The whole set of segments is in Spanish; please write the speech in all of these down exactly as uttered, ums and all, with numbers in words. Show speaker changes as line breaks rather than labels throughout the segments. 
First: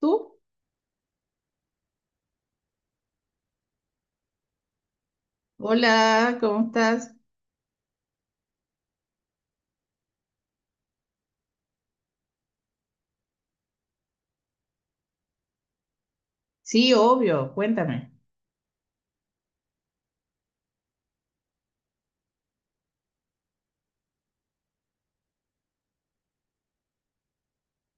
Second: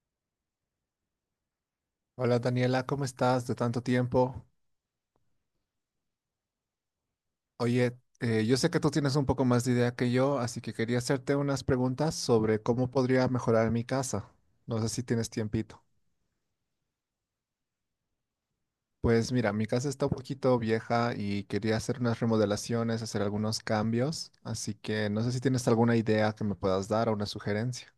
¿Tú?
Hola Daniela, ¿cómo estás? De tanto tiempo.
Hola, ¿cómo estás?
Oye, eh, yo sé que tú tienes un poco más de idea que yo, así que quería hacerte unas preguntas sobre cómo podría mejorar mi casa. No sé si tienes tiempito.
Sí, obvio, cuéntame.
Pues mira, mi casa está un poquito vieja y quería hacer unas remodelaciones, hacer algunos cambios, así que no sé si tienes alguna idea que me puedas dar o una sugerencia.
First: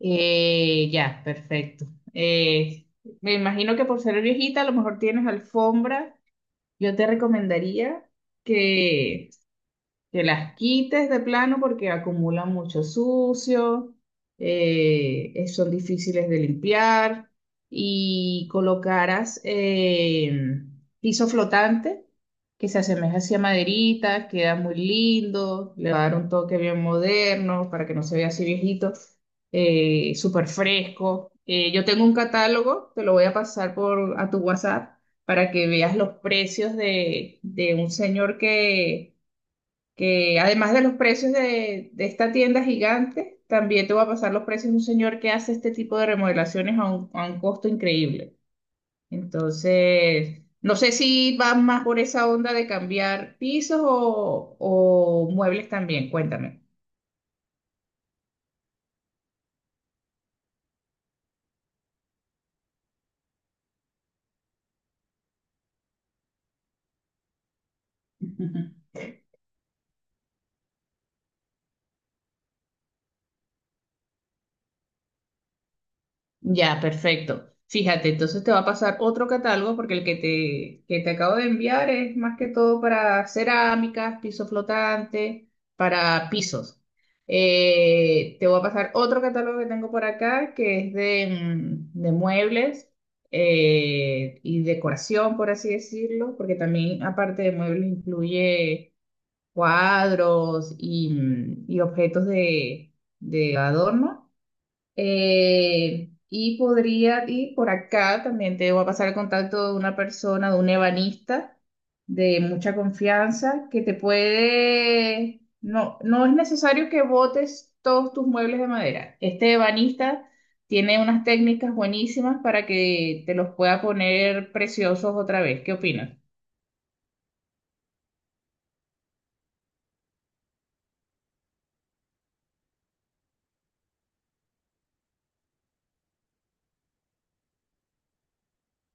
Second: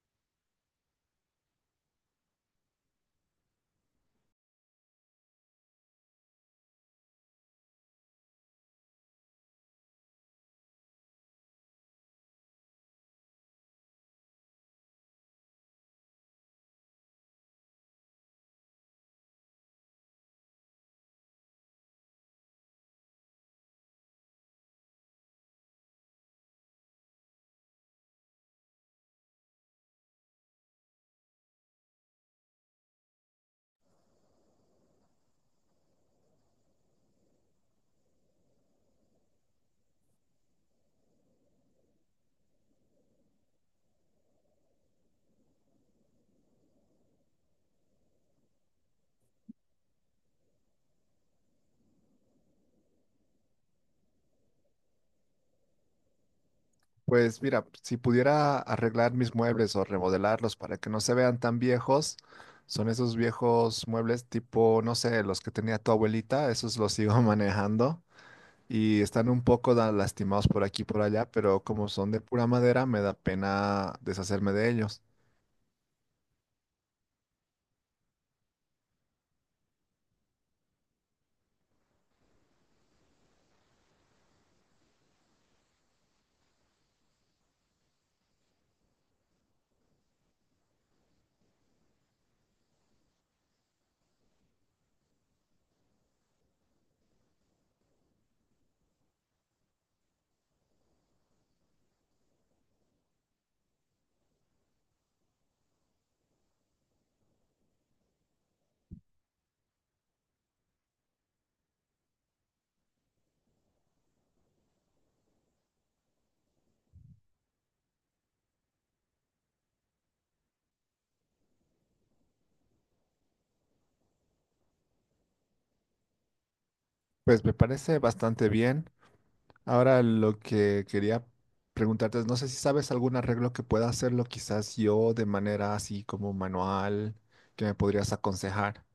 Eh, ya, perfecto. Eh, Me imagino que por ser viejita a lo mejor tienes alfombra. Yo te recomendaría que que las quites de plano porque acumulan mucho sucio, eh, eh, son difíciles de limpiar y colocaras eh, piso flotante que se asemeja así a maderitas, queda muy lindo, le va a dar un toque bien moderno para que no se vea así viejito, eh, súper fresco. Eh, yo tengo un catálogo, te lo voy a pasar por a tu WhatsApp para que veas los precios de, de un señor que que además de los precios de, de esta tienda gigante, también te va a pasar los precios de un señor que hace este tipo de remodelaciones a un, a un costo increíble. Entonces, no sé si vas más por esa onda de cambiar pisos o, o muebles también, cuéntame.
Pues mira, si pudiera arreglar mis muebles o remodelarlos para que no se vean tan viejos, son esos viejos muebles tipo, no sé, los que tenía tu abuelita, esos los sigo manejando y están un poco da- lastimados por aquí y por allá, pero como son de pura madera, me da pena deshacerme de ellos.
Ya, perfecto. Fíjate, entonces te va a pasar otro catálogo porque el que te, que te acabo de enviar es más que todo para cerámicas, piso flotante, para pisos. Eh, te voy a pasar otro catálogo que tengo por acá que es de, mm, de muebles eh, y decoración, por así decirlo, porque también aparte de muebles incluye cuadros y, mm, y objetos de, de adorno. Eh, y podría, y por acá también te voy a pasar el contacto de una persona, de un ebanista de mucha confianza, que te puede, no, no es necesario que botes todos tus muebles de madera. Este ebanista tiene unas técnicas buenísimas para que te los pueda poner preciosos otra vez. ¿Qué opinas?
Pues me parece bastante bien. Ahora lo que quería preguntarte es, no sé si sabes algún arreglo que pueda hacerlo quizás yo de manera así como manual, que me podrías aconsejar.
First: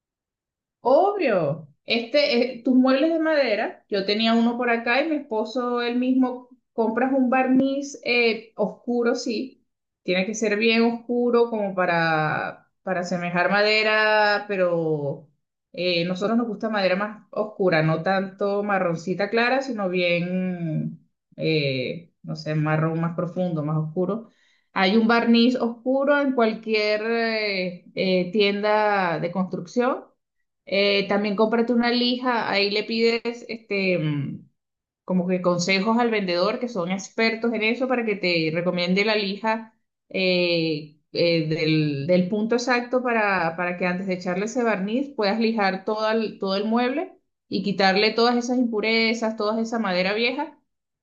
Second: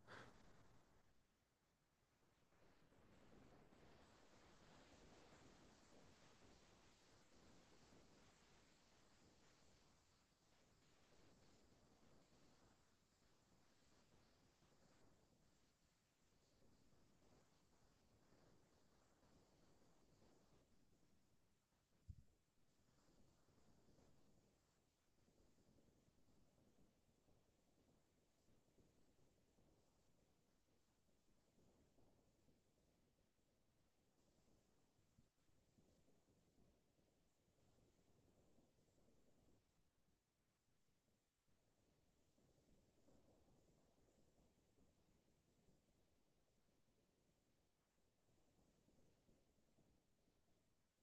Obvio. Este, eh, tus muebles de madera, yo tenía uno por acá y mi esposo él mismo compras un barniz eh, oscuro, sí. Tiene que ser bien oscuro como para, para asemejar madera, pero eh, nosotros nos gusta madera más oscura, no tanto marroncita clara, sino bien, eh, no sé, marrón más profundo, más oscuro. Hay un barniz oscuro en cualquier eh, eh, tienda de construcción. Eh, también cómprate una lija, ahí le pides este, mm, como que consejos al vendedor que son expertos en eso para que te recomiende la lija eh, eh, del, del punto exacto para, para que antes de echarle ese barniz puedas lijar todo el, todo el mueble y quitarle todas esas impurezas, toda esa madera vieja.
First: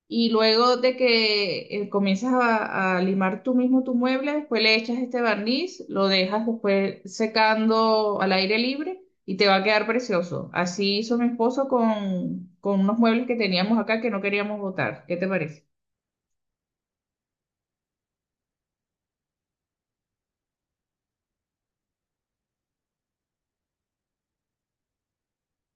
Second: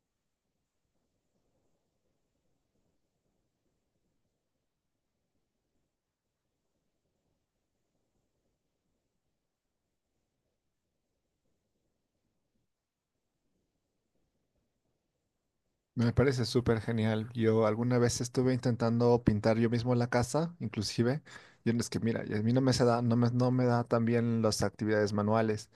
Y luego de que eh, comienzas a, a limar tú mismo tu mueble, después le echas este barniz, lo dejas después secando al aire libre y te va a quedar precioso. Así hizo mi esposo con, con unos muebles que teníamos acá que no queríamos botar. ¿Qué te parece?
Me parece súper genial. Yo alguna vez estuve intentando pintar yo mismo la casa, inclusive. Yo es que, mira, y a mí no me se da, no me, no me da tan bien las actividades manuales.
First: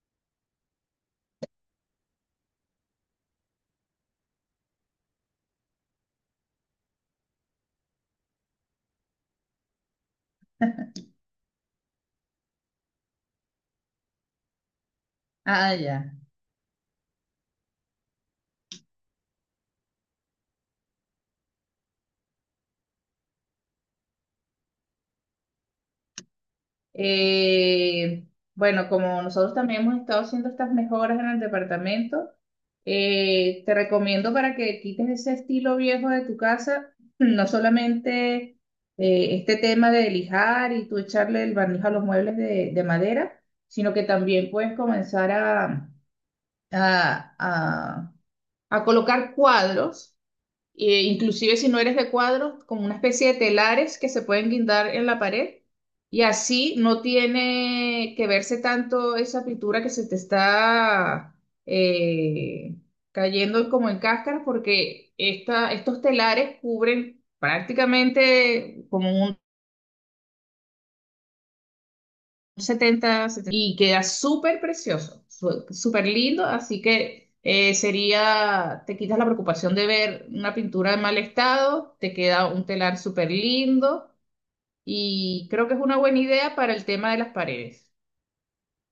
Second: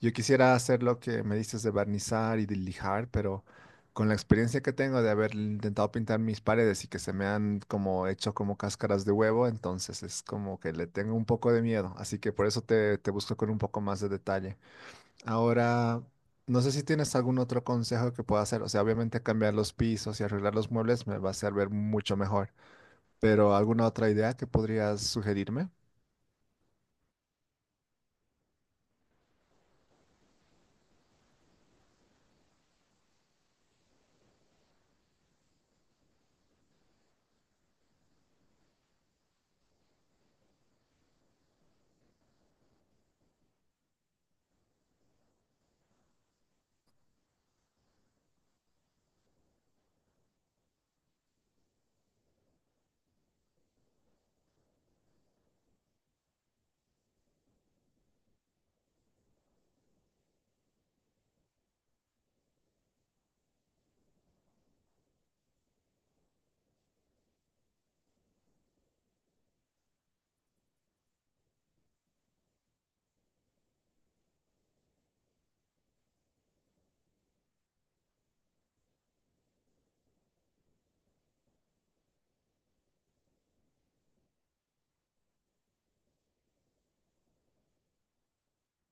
Yo quisiera hacer lo que me dices de barnizar y de lijar, pero con la experiencia que tengo de haber intentado pintar mis paredes y que se me han como hecho como cáscaras de huevo, entonces es como que le tengo un poco de miedo. Así que por eso te, te busco con un poco más de detalle.
Ah,
Ahora,
ya.
no sé si tienes algún otro consejo que pueda hacer. O sea, obviamente cambiar los pisos y arreglar los muebles me va a hacer ver mucho mejor. Pero ¿alguna otra idea que podrías sugerirme?
Eh, bueno, como nosotros también hemos estado haciendo estas mejoras en el departamento, eh, te recomiendo para que quites ese estilo viejo de tu casa, no solamente eh, este tema de lijar y tú echarle el barniz a los muebles de, de madera, sino que también puedes comenzar a, a, a a colocar cuadros, e inclusive si no eres de cuadros, como una especie de telares que se pueden guindar en la pared. Y así no tiene que verse tanto esa pintura que se te está eh, cayendo como en cáscara, porque esta, estos telares cubren prácticamente como setenta 70, y queda súper precioso, su- súper lindo, así que eh, sería, te quitas la preocupación de ver una pintura en mal estado, te queda un telar súper lindo y creo que es una buena idea para el tema de las paredes.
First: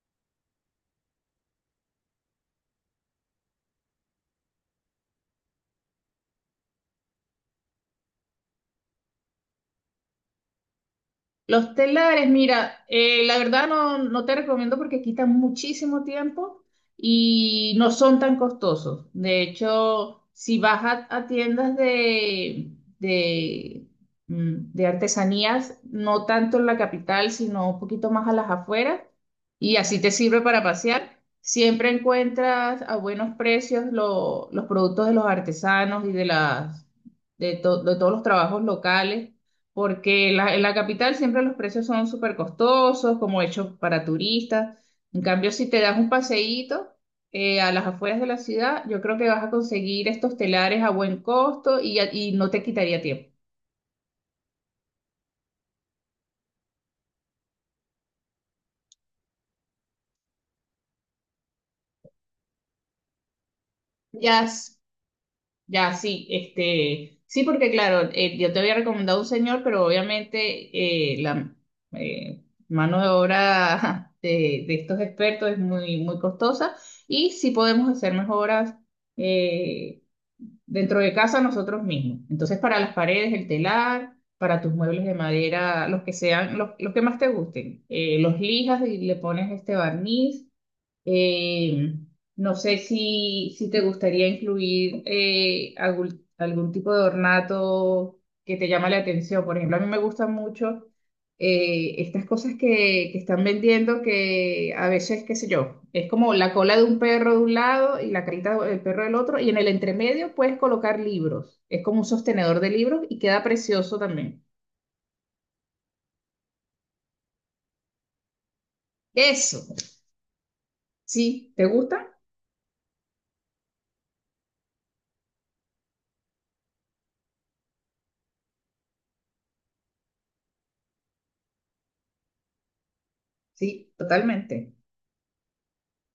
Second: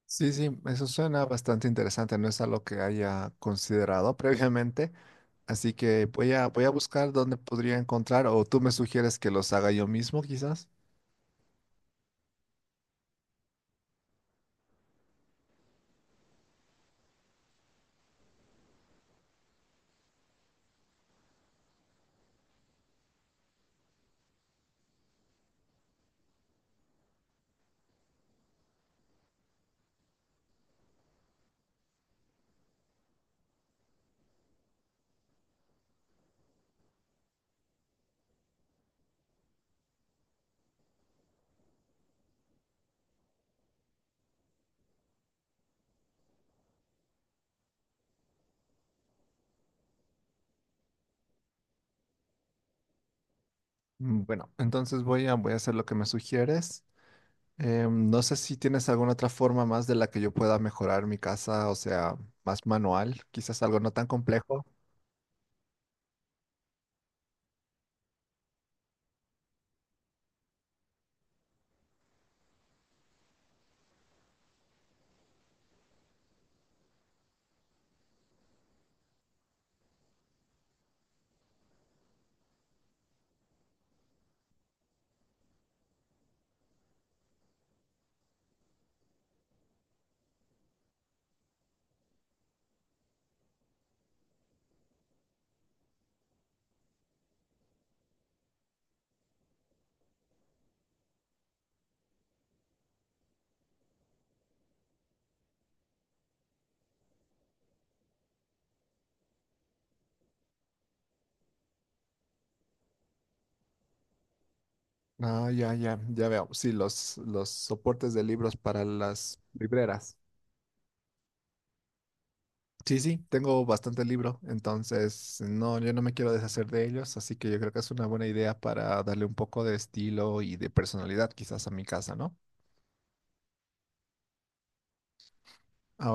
Sí, sí, eso suena bastante interesante. No es algo que haya considerado previamente. Así que voy a, voy a buscar dónde podría encontrar o tú me sugieres que los haga yo mismo, quizás.
Los telares, mira, eh, la verdad no, no te recomiendo porque quitan muchísimo tiempo y no son tan costosos. De hecho, si vas a, a tiendas de, de, mm, de artesanías, no tanto en la capital, sino un poquito más a las afueras, y así te sirve para pasear, siempre encuentras a buenos precios lo- los productos de los artesanos y de, las, de to- de todos los trabajos locales porque la- en la capital siempre los precios son súper costosos, como hechos para turistas. En cambio, si te das un paseíto eh, a las afueras de la ciudad, yo creo que vas a conseguir estos telares a buen costo y, y no te quitaría tiempo.
Mm, bueno, entonces voy a, voy a hacer lo que me sugieres. Em, no sé si tienes alguna otra forma más de la que yo pueda mejorar mi casa, o sea, más manual, quizás algo no tan
Ya,
complejo.
ya, sí, este, sí, porque claro, eh, yo te había recomendado un señor, pero obviamente eh, la eh, mano de obra de, de estos expertos es muy, muy costosa y sí podemos hacer mejoras eh, dentro de casa nosotros mismos. Entonces, para las paredes, el telar, para tus muebles de madera, los que sean, los, los que más te gusten, eh, los lijas y le pones este barniz eh, no sé si, si te gustaría incluir eh, algún, algún tipo de ornato que te llama la atención. Por ejemplo, a mí me gustan mucho eh, estas cosas que, que están vendiendo que a veces, qué sé yo, es como la cola de un perro de un lado y la carita del perro del otro y en el entremedio puedes colocar libros. Es como un sostenedor de libros y queda precioso también.
Ah, ya, ya, ya veo. Sí, los, los soportes de libros para las
Eso,
libreras.
¿sí? ¿Te gusta?
Sí, sí, tengo bastante libro, entonces no, yo no me quiero deshacer de ellos, así que yo creo que es una buena idea para darle un poco de estilo y de personalidad quizás a mi casa, ¿no?
Sí, totalmente.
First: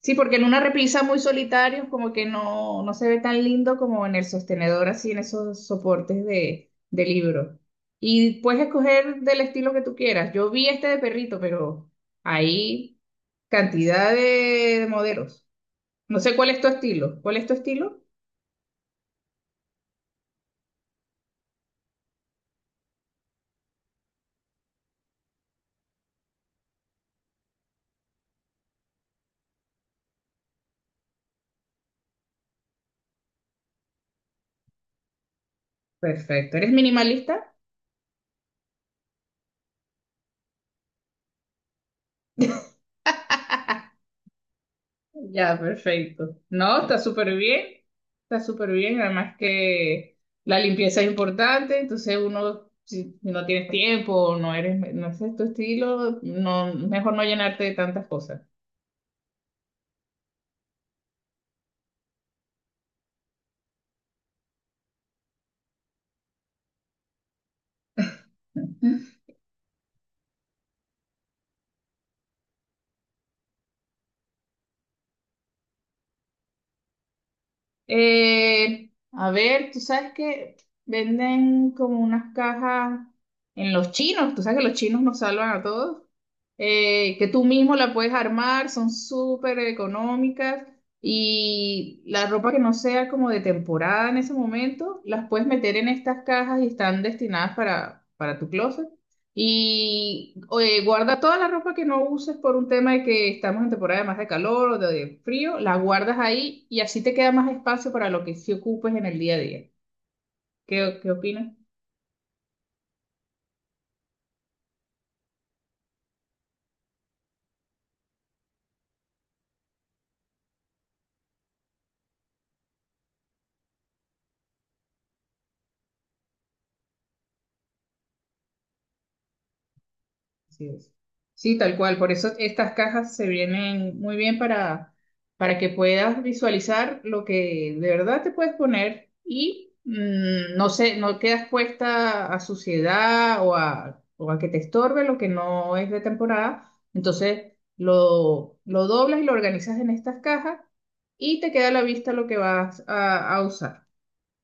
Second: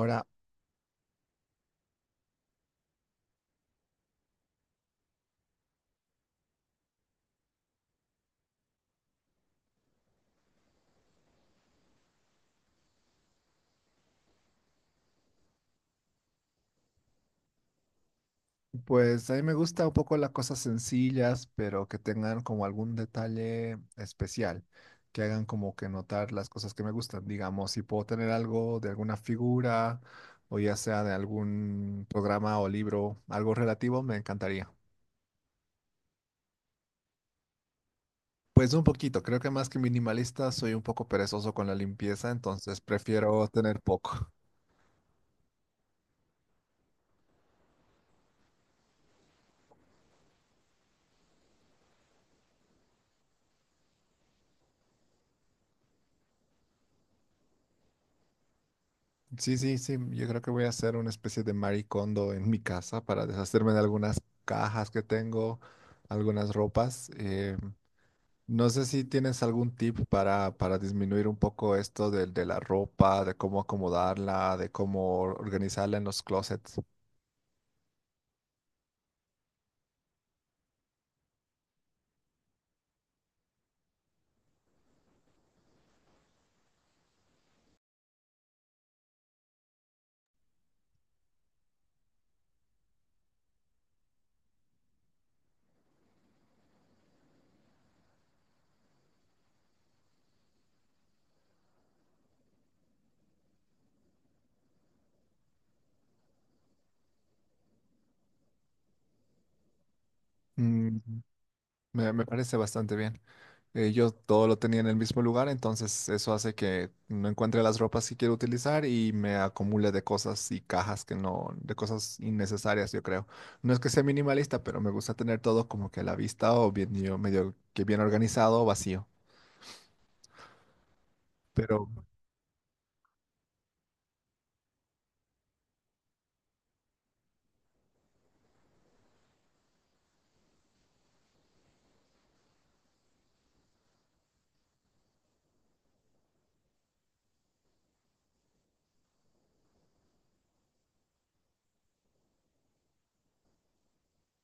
Sí, porque en una repisa muy solitario como que no, no se ve tan lindo como en el sostenedor, así en esos soportes de, de libro. Y puedes escoger del estilo que tú quieras. Yo vi este de perrito, pero hay cantidad de, de modelos. No sé cuál es tu estilo. ¿Cuál es tu estilo?
pues a mí me gusta un poco las cosas sencillas, pero que tengan como algún detalle especial, que hagan como que notar las cosas que me gustan. Digamos, si puedo tener algo de alguna figura o ya sea de algún programa o libro, algo relativo, me encantaría.
Perfecto. ¿Eres minimalista?
Pues un poquito, creo que más que minimalista soy un poco perezoso con la limpieza, entonces prefiero tener poco.
Ya, perfecto. No, está súper bien, está súper bien. Además que la limpieza es importante, entonces uno, si si no tienes tiempo o no eres, no es tu estilo, no, mejor no llenarte de tantas cosas.
Sí, sí, sí. Yo creo que voy a hacer una especie de maricondo en mi casa para deshacerme de algunas cajas que tengo, algunas ropas. Eh, no sé si tienes algún tip para, para disminuir un poco esto del- de la ropa, de cómo acomodarla, de cómo organizarla en los closets.
Eh, a ver, tú sabes que venden como unas cajas en los chinos, tú sabes que los chinos nos salvan a todos, eh, que tú mismo la puedes armar, son súper económicas y la ropa que no sea como de temporada en ese momento, las puedes meter en estas cajas y están destinadas para, para tu closet. Y oye, guarda toda la ropa que no uses por un tema de que estamos en temporada más de calor o de frío, la guardas ahí y así te queda más espacio para lo que sí ocupes en el día a día.
Mm,
¿Qué, qué opinas?
me, me parece bastante bien. Eh, yo todo lo tenía en el mismo lugar, entonces eso hace que no encuentre las ropas que quiero utilizar y me acumule de cosas y cajas que no, de cosas innecesarias, yo creo. No es que sea minimalista, pero me gusta tener todo como que a la vista o bien, yo- medio que bien organizado o vacío.
Así es. Sí, tal
Pero
cual. Por eso estas cajas se vienen muy bien para, para que puedas visualizar lo que de verdad te puedes poner y mm, no sé, no quedas puesta a suciedad o a, o a que te estorbe lo que no es de temporada. Entonces lo, lo doblas y lo organizas en estas cajas y te queda a la vista lo que vas a, a usar.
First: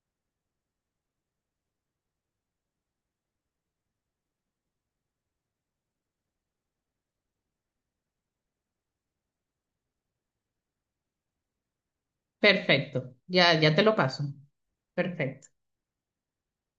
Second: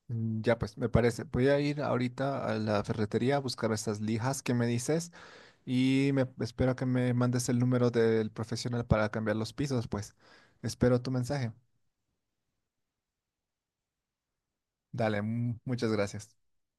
mm, ya pues, me parece. Voy a ir ahorita a la ferretería a buscar estas lijas que me dices y me espero que me mandes el número del profesional para cambiar los pisos, pues. Espero tu mensaje.
Perfecto. Ya, ya te lo paso.
Dale,
Perfecto.
mm, muchas gracias.